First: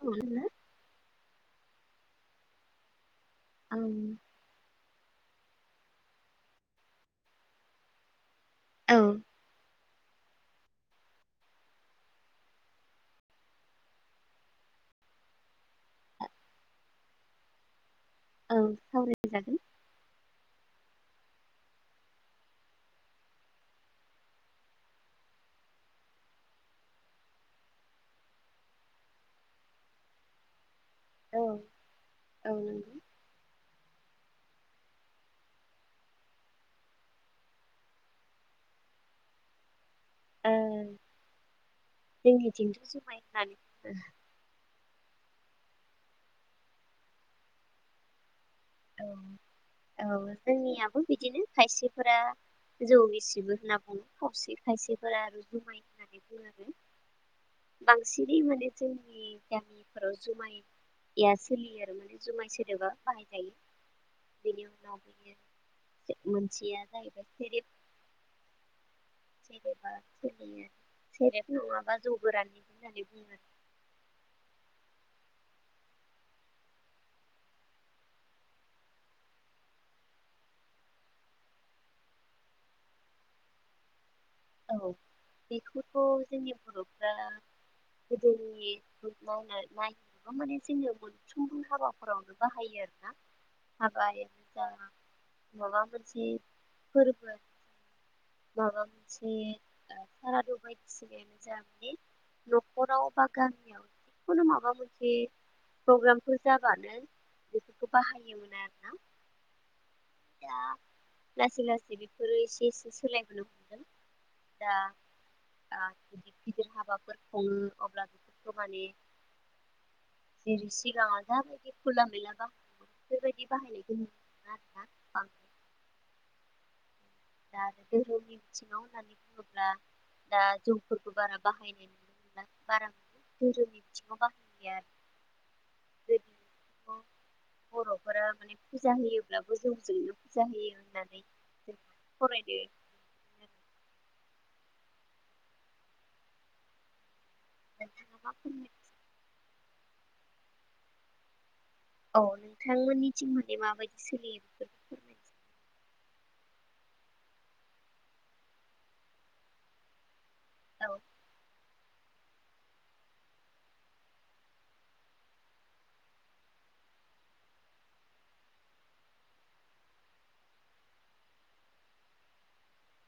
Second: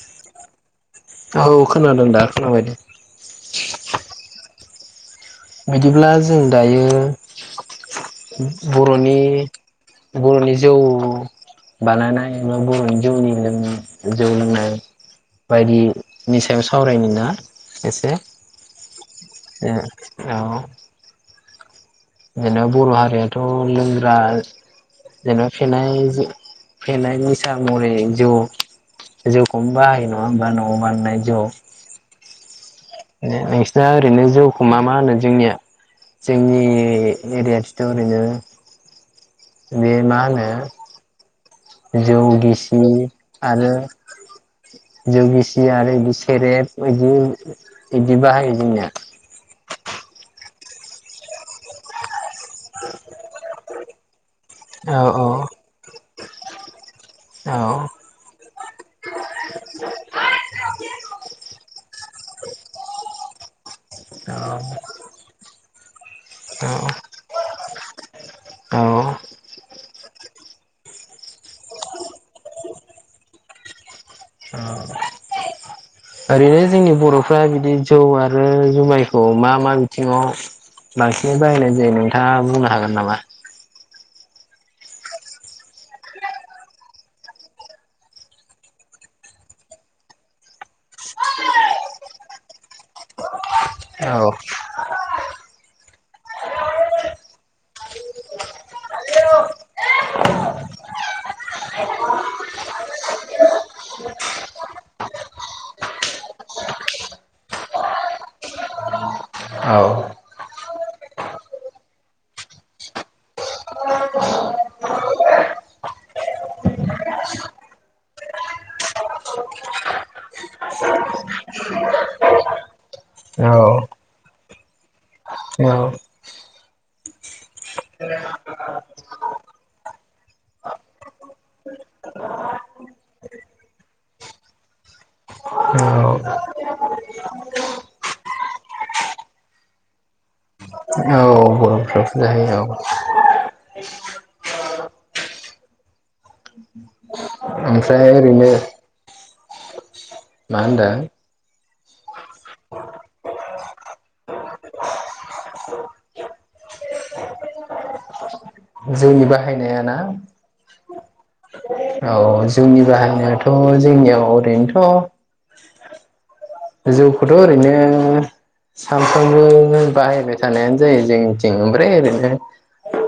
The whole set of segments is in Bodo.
[unintelligible] ना औ खोनादों दा खोनाबाय दे आंनि बिदिब्ला जों दायो उम औ बर'नि बर‌'नि जौ बानायनाय एबा बर'नि जौनि लोंनाय जौ लोंनाय बायदिनि सायाव सावरायनि ना एसे औ सावरायजागोन। दा अ जेनेबा बर' हारियाथ' लोंग्राज जेनेबा फेनाय जो फेनाय निसा महरै जौ जौखौनो बाहायो नङा होनबा न'आव बानायनाय औ औ नंगौ। ए नोंसिना ओरैनो जौखौ मा मा होनो जोंनिया जोंनि एरियाथिथ' ओरैनो बे मा ओ होनो जौ जोंनिथिंथ' गिसि जुमाय होननानै आरो बुङो। जौ गिसि आरो इदि सेरेप बायदि इदि बाहायो जोंनिया अ औ जोंनियाबो बिदिनो खायसेफोरा जौ गिसिबो होनना बुङो खावसे औ खायसेफोरा आरो जुमाय होननानै बुङो आरो औ सिरि माने जोंनि गामिफोराव जुमाय या सोलियो आरो माने जुमाय सोदोबा बाहाय जायो। बेनि अनगा बियो से मोनसेया जाहैबाय सेरेब अ सेरेबा सोलियो सेरेब नङाबा जौ गोरान होननानै बुङो। अ [unintelligible] ओरैनो जोंनि बर'फ्रा बिदि जौ आरो जुमायखौ मा मा बिथिंङाव बांसिनै बाहायनाय जायो नोंथाङा बुंनो हागोन नामा? औ बेखौथ' जोंनि बर'फ्रा गोदोनि फो मावनाय माइ एसेबां माने जोंनियावबो सुंद' हाबाफोरावनो बाहायो आरोना औ हाबाय जा माबा मोनसे फोरबो माबा मोनसे ओ सारादु बायदिसो एन जा माने न'खराव बा गामियाव खुनु माबा मोनसे प्रग्रामफोर जाबानो बेफोरखौ बाहायोमोन आरोना औ दा लासै लासै बेफोरो एसे एसे सोलायबोनो हमदों दा आ गिदिर गिदिर हाबाफोर खुंङो अब्ला बेफोरखौ माने जेरै सिगांआव जाबायदि खुला गैया बा बेफोरबायदि बाहायनायखौ नुनो मोना आरोना आं स्नौ दा आरो धोरोमनि बिथिंङाव होननानै बुङोब्ला दा जौफोरखौ बारा बाहायनाय दा बारा धोरोमनि बिथिंङाव बाहाया आर औ [unintelligible] बर'फोरा माने फुजा होयोब्लाबो जौजोंनो फुजा होयो होननानै जों बांसिन हायो फरायदो औ ओमफ्राय जेनेबा ओरैनो माफोरनि मा होनदों? औ नोंथांमोननिथिं माने माबायदि सोलियो बेफोर? जौनि बाहायनायाना? औ। अ जौनि बाहायनायाथ' जोंनियाव ओरैनोथ' जौखौथ' ओरैनो सानफ्रोमबो बाहायबाय थानायानो जायो जोंनिथिं ओमफ्राय ओरैनो ओ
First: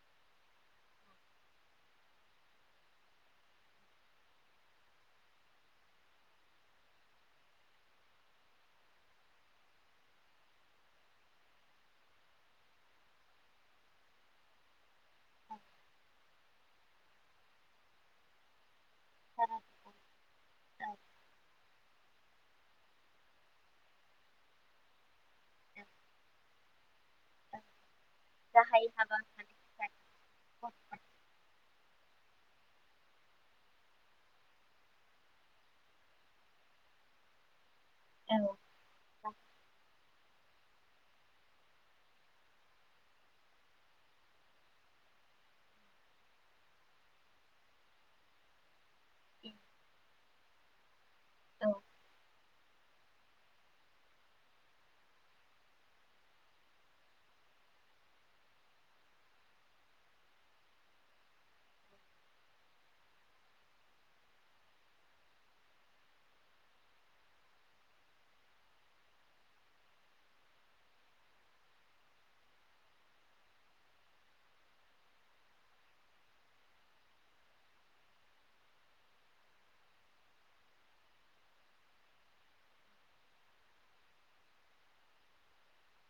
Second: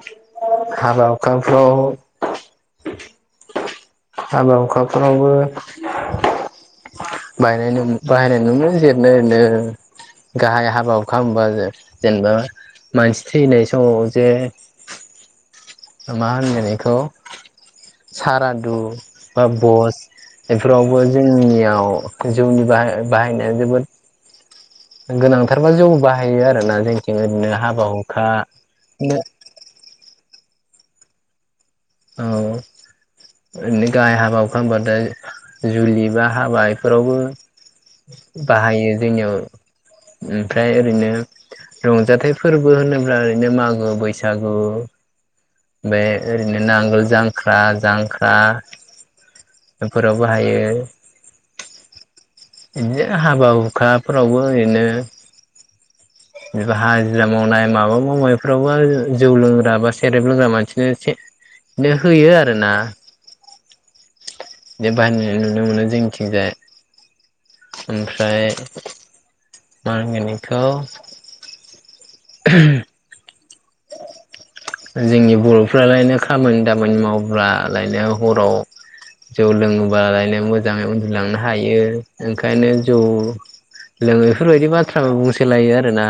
हाबा हुखाफ्राव हाबा हुखाफोरावबो बायनाय बाहायनाय नुयो जिरैनो ओरैनो। गाहाय हाबा हुखा होमबा जे जेनेबा मानसि थैनाय समाव जे मा होनगोन इखौ सारादु बा बस बेफोरावबो जोंनियाव जौनि बाय बाहायनाया जोबोद गोनांथारबा जौ बाहायो आरोना जोंनिथिं ओरैनो हाबा हुखा गाहाय हाबा बिदिनो होननानै [unintelligible] औ। ओरैनो गाहाय हाबा हुखा होमबाथाया जुलि बा हाबा इफोरावबो आइडिया बाहायो जोंनियाव। ओमफ्राय ओरैनो रंजाथाइ फोरबो होनोब्ला ओरैनो मागो बैसागु बे ओरैनो नांगोल जांख्रा जांख्रा [inaudible] एफोराव बाहायो। [unintelligible] बिदिनो हाबा हुखाफोरावबो ओरैनो [inaudible] एबा हाजिरा मावनाय माबा मावनायफोरावबो जौ लोंग्रा बा सेरेब लोंग्रा मानसिनो एसे बिनो होयो आरो ना। बेबादिनो नुनो मोनो जोंनिथिंजाय। ओमफ्राय मा होनगोन इखौ? [unintelligible] [inaudible] जोंनि बर'फ्रालायनो खामानि दामानि मावबालायनो हराव जौ लोङोबा लायनो मोजाङै उन्दुलांनो हायो। ओंखायनो जौ लोङो। इफोरबायदि बाथ्राबो बुंसोलायो आरोना।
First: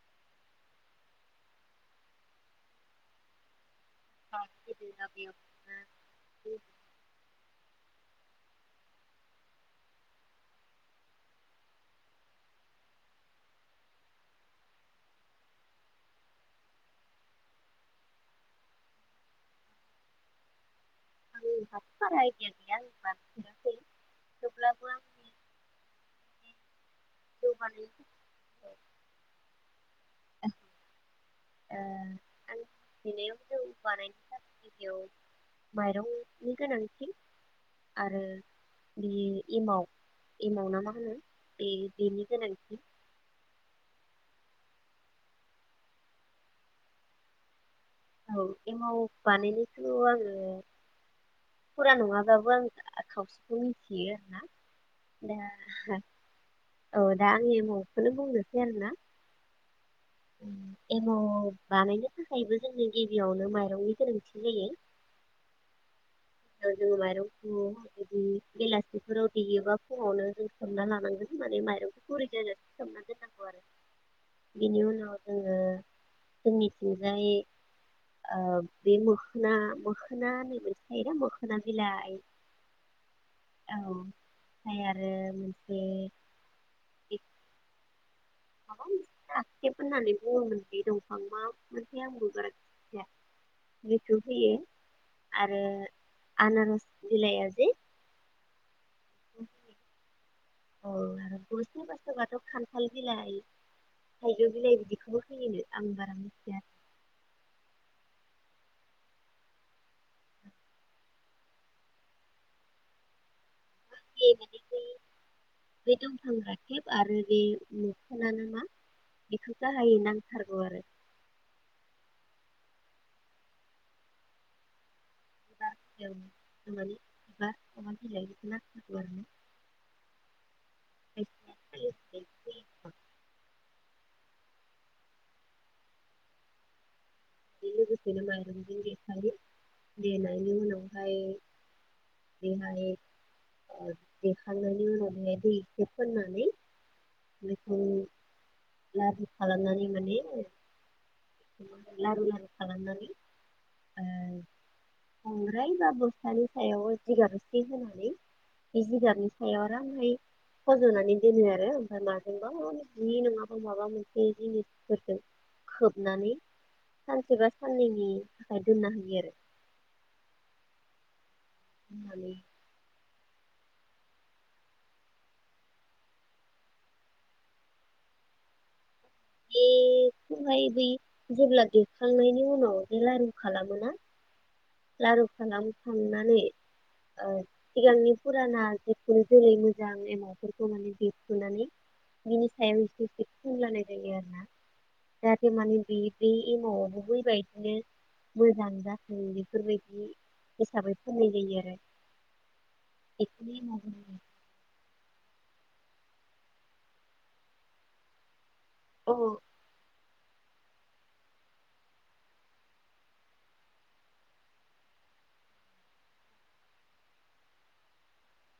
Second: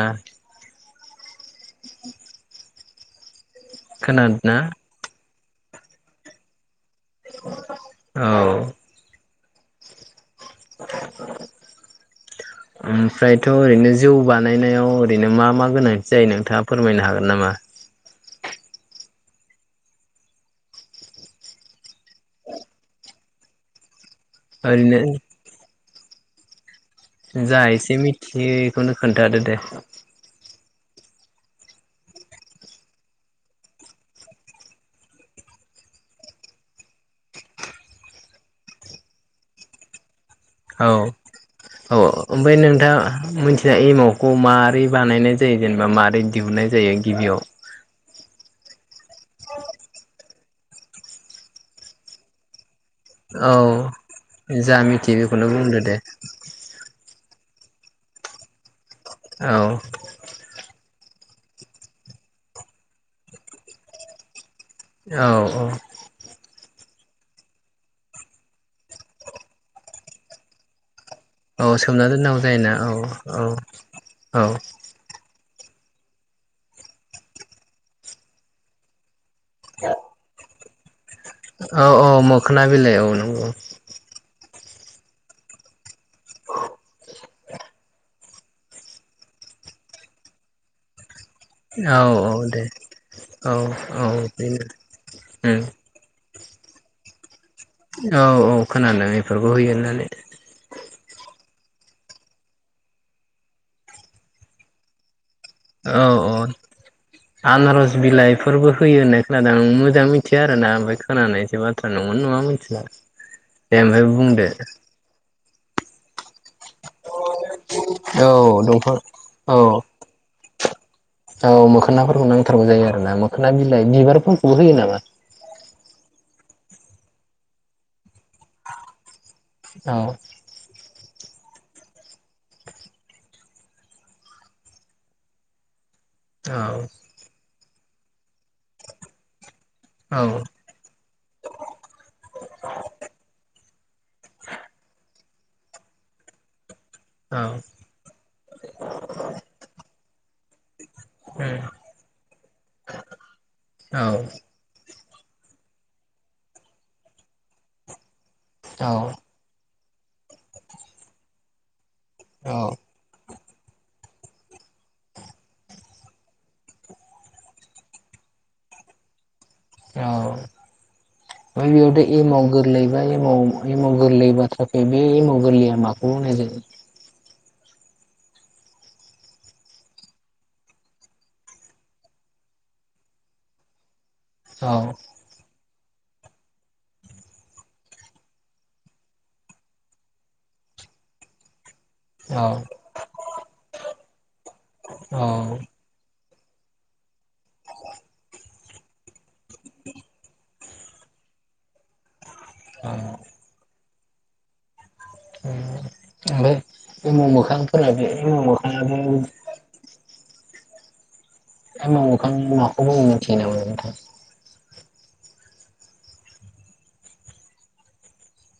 खोनादोंना [unintelligible] औ। [unintelligible] [inaudible] ओमफ्रायथ' ओरैनो जौ बानायनायाव ओरैनो मा मा गोनांथि जायो नोंथाङा फोरमायनो हागोन नामा? [unintelligible] ओरैनो आंनि जौ जा एसे बानायनो मिथियो थाखाय बेखौनो खोन्थादो दे। [inaudible] ओ आं [unintelligible] जौ बानायनि [unintelligible] माइरंनि गोनांथि आरो बि एमाव एमाव ना औ मा होनो बे औ बेनि ओमफ्राय गोनांथि नोंथाङा मिथियोना एमाव खौ मारै बानायनाय जायो जेनेबा माबारै दिहुननाय जायो गिबियाव? औ एमाव बानायनोखौ आङो। फुरा नङाबाबो आं औ खावसेखौ मिथियो आरोना जा मिथियो बेखौनो बुंदो दे दा, औ दा आंनि एमावखौनो बुंनोसै आरो ना, औ एमाव बानायनो थाखायबो जोंनि गिबियावनो माइरंनि गोनांथि जायो। औ औ। [unintelligible] माइरंखौ। जदि बेलासिफोराव देयोबा फुङावनो जों सोमना लानांगोन। सोमनानै औ माइरंखौ सोमना गुरै दोननांगौ जायोना जाजासिम औ सोमना औ दोननांगौ आरो। औ बिनि उनाव जोङो जोंनिथिंजाय ओ बे ना मोखोना एबा मोखोना औ औ बिलाय मोखोना बिलाइ औ नंगौ औ। ओमफ्राय आरो मोनसे [unintelligible] ए माबा मोनसे दाखेब होननानै बुङोमोन बे दंफां आव। औ मिथिया औ आंबो बारा दे मिथिया औ औ गोसोयाव फैयो बेनो उम आरो आनासर बिइलाया जे औ औ खोनादों बेफोरखौ होयो होननानै, औ आरो सोरबा सोरबा थ' खान्थाल बिलाइ, थाइजौ बिलाइ बिदिखौबो होयोनो। आं बारा औ औ। मिथिया आनारस बिलाइफोरबो होयो होननाय खोनादों आं मोजां मिथियो आरो ना ओमफ्राय खोनानाय जोब नंगौ नङा मिथिला। दे ओमफ्राय बे बुंदो। माने बै बे दंफां आ। खेब आरो बे औ मोखोना ना मा दंफां औ बेखौ गाहायै नांथारगौ आरो औ मोखोनाफोरखौ नांथारगौ जायो आरो ना मोखोना बिलाइ बिबारफोरखौबो होयो नामा? जाखि जाया मोखोना बिलाइ बेफोरखौ नांथारगौ आरो ना? जाव, [unintelligible] औ बे लोगोसेनो माइरंजों देखायो औ देनायनि उनावहाय। देनाय देखांनायनि उनाव बेहाय दैखौ फोननानै, औ बेखौ लासै खालामनानै माने। लारु लारु खालामनानै ओ। बांग्राय बा बस्थानि सायाव जिगाब एसे होनानै बे औ जिगाबनि, हायाव आरामहै फज'नानै दोनो आरो ओमफ्राय माजोंबा औ माने बि नङाबा माबा मोनसे जिनिसफोरजों खोब होनानै सानसे बा साननैनि थाखाय दोननो होयो आरो औ ओयावथ' दोननानै एमाव गोरलै बे एमाव गोरलै बाथ्रा बे एमाव गोरलैया माखौ होननायजायो। बेखौहाय बै जेब्ला दैखांनायनि उनाव बे लारु खालामोना। औ लारु खालामखांनानै ओ सिगांनि फुराना [unintelligible] जेरै मोजां एमावफोरखौ माने देप्रुनानै, बिनि सायाव एसे एसे फुनलानाय जायो आरो ना औ जाहाथे माने बे बे एमावआवबो बैबायदिनो मोजां जाखो बेफोरबायदि, हिसाबै फोननाय जायो आरो बेखौनो एमाव होनो। ओमफ्राय एमाव मोखांफोरा बे एमाव अ मोखाङाबो। एमाव मोखां माखौ होनो मिथियो नामा?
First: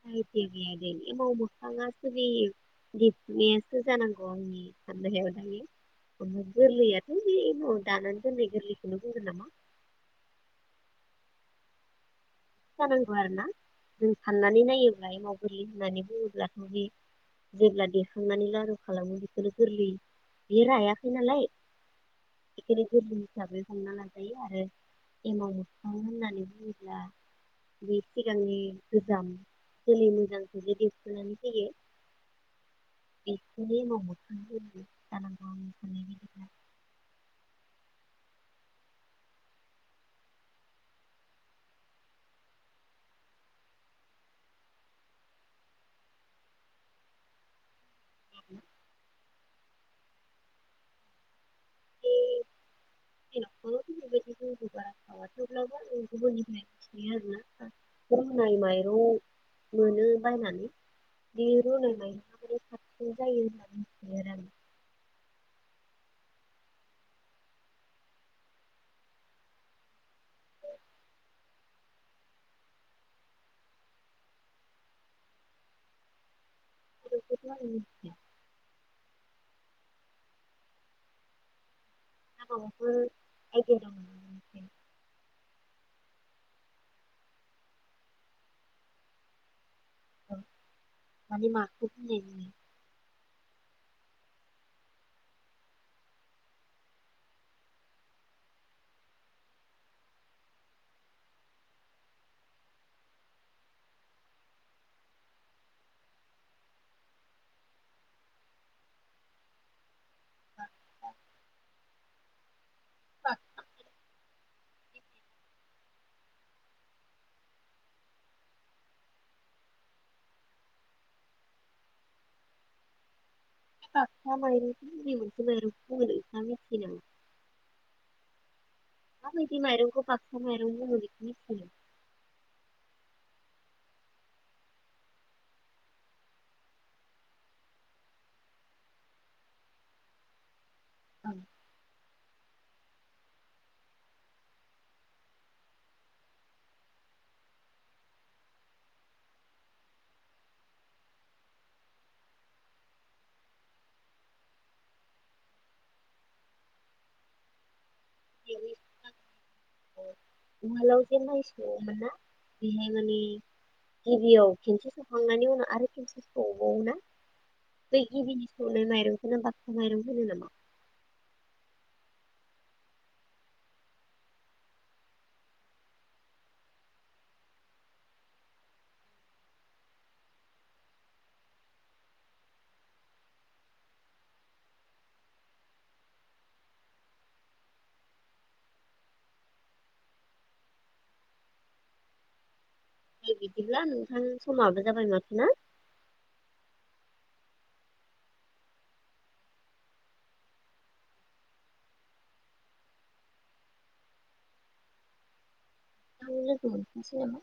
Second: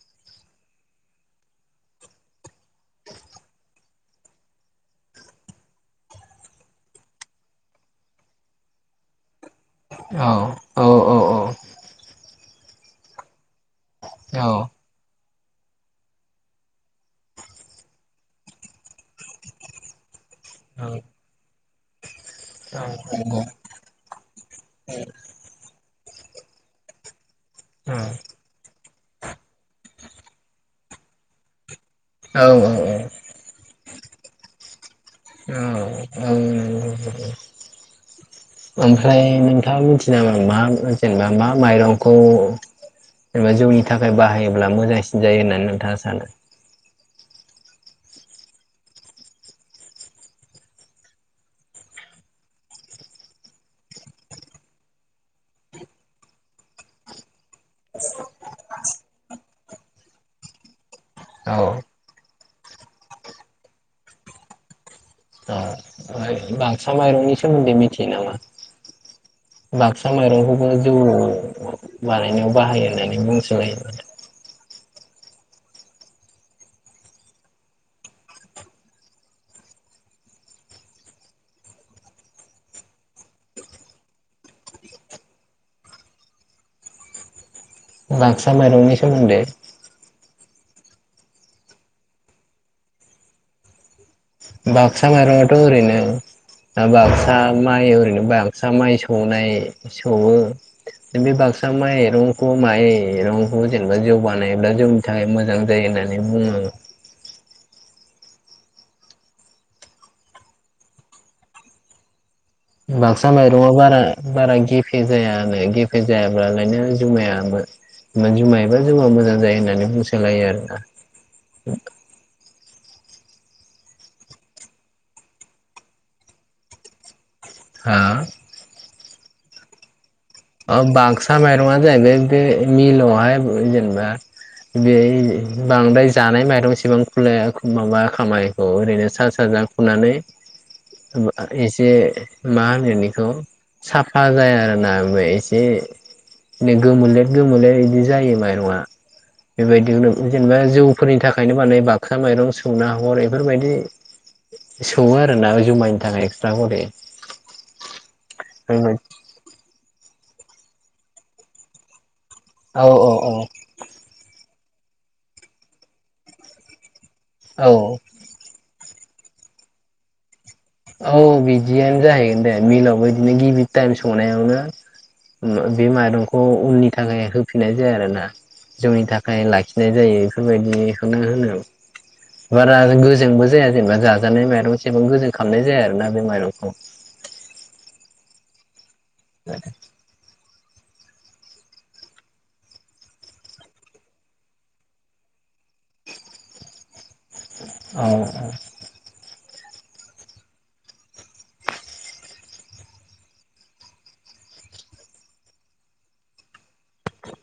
[unintelligible] एमाव मोखाङा देप्रुनायासो जानांगौ आंनि साननायाव गोरलैयाथ'बे एमाव दानानानै दोनै गोरलैखौनो बुंगोन नामा? औ औ औ औ जानांगौ आरोना जों औ साननानै नायोब्ला एमाव गोरलै होननानै बुङोब्लाथ' बे जेब्ला देखांनानै लारु खालामो बेखोनो गोरलै। बेयो रायाखै नालाय औ एखायनो गोरलै नंगौ हिसाबै हमना लाजायो आरो एमाव मोखां होननानै बुङोब्ला। बे सिगांनि गोजाम जोलै मोजांखौ जे देसोनानै होयो। औ औ अ [unintelligible] उ [unintelligible] ओमफ्राय नोंथाङा मिनथियो नामा मा जेनेबा मा माइरंखौ जेनेबा जौनि थाखाय बाहायोब्ला मोजांसिन जायो होननानै नोंथाङा सानो [inaudible] [unintelligible] [inaudible] जोंनिथि बारा सावा थेवब्लाबो आङो गुबुननिफ्राइ मिथियो आरो ना रुनाय माइरं मोनो बायनानै औ [unintelligible] ओ बाक्सा माइरंनि सोमोन्दै मिथियो नामा? बाक्सा माइरंखौबो जौ बानायनायाव बाहायो होननानै बुंसोबायो माथो। बेखोथ' आङो मिथिया [inaudible] बाक्सा माइरंनि सोमोन्दै ओं माने माखौ बुंनाय जायो। बाक्सा माइरंआथ' ओरैनो दा बाक्सा माइ ओरैनो बाक्सा माइ सौनाय सौवो बै बे बाक्सा माइरंखौ माइरंखौ जेनेबा जौ बानायोब्ला जौ थाखाय मोजां जायो होननानै बुङो। [unintelligible] बाक्सा माइरंआव बारा बारा गेफे जायानो गेफे जायाब्लालायनो जुमायाबो मानि मायबा जौआ मोजां जायो होननानै बुंसोलायो आरोना [unintelligible] बाक्सा मायरं बबे मोनसे मायरं बुङो नोंथाङा मिथियो नामा? हा माबायदि माइरंखौ बाक ओ बाक्सा माइरंआ जाहैबाय बे मिलावहाय जेनबा बे इ बांद्राय जानाय माइरंसेबां खुलाया खु माबा खामा इखौ ओरैनो सा साज्रां खुनानै [unintelligible] बो आ एसे मा होनो बेखौ साफा जाया आरोना बेै इसे बे गोमोले गोमोले इदि जायो माइरंआ बेबायदिखौनो जेनबा जौफोरनि थाखायनो बानायो बाक्सा माइरं सौना हरैफोरबायदि सौवो आरोना जुमायनि थाखाय एक्सट्रा हरेै फोरबाय अ उवालाव जे माइ सोवोमोनना औ बेहाय औ माने औ गिबियाव खेनसे सौखांनायनि उनाव आरो खेनसे सौबावोना औ बेै गिबिनि सौनाय माइरंखौनो बाक्सा माइरं होनो नामा? औ बिदियान जाहैगोन दे मिलावबो इदिनो गिबि टाइम सौनायावनो उम ओ बे माइरंखौ उननि थाखाय होफिननाय जाया आरो ना जौनि थाखाय लाखिनाय जायो इफोरबायदिखौनो होनो। बारा गोजोंबो जाया जेनेबा जाजानाय माइरं सेबां गोजों खालामनाय जाया आरोना बे माइरंखौ ए दे बिदिब्ला नोंथां समाबो जाबाय माथो ना औ औ थां लोगो मोनफिनसिगोना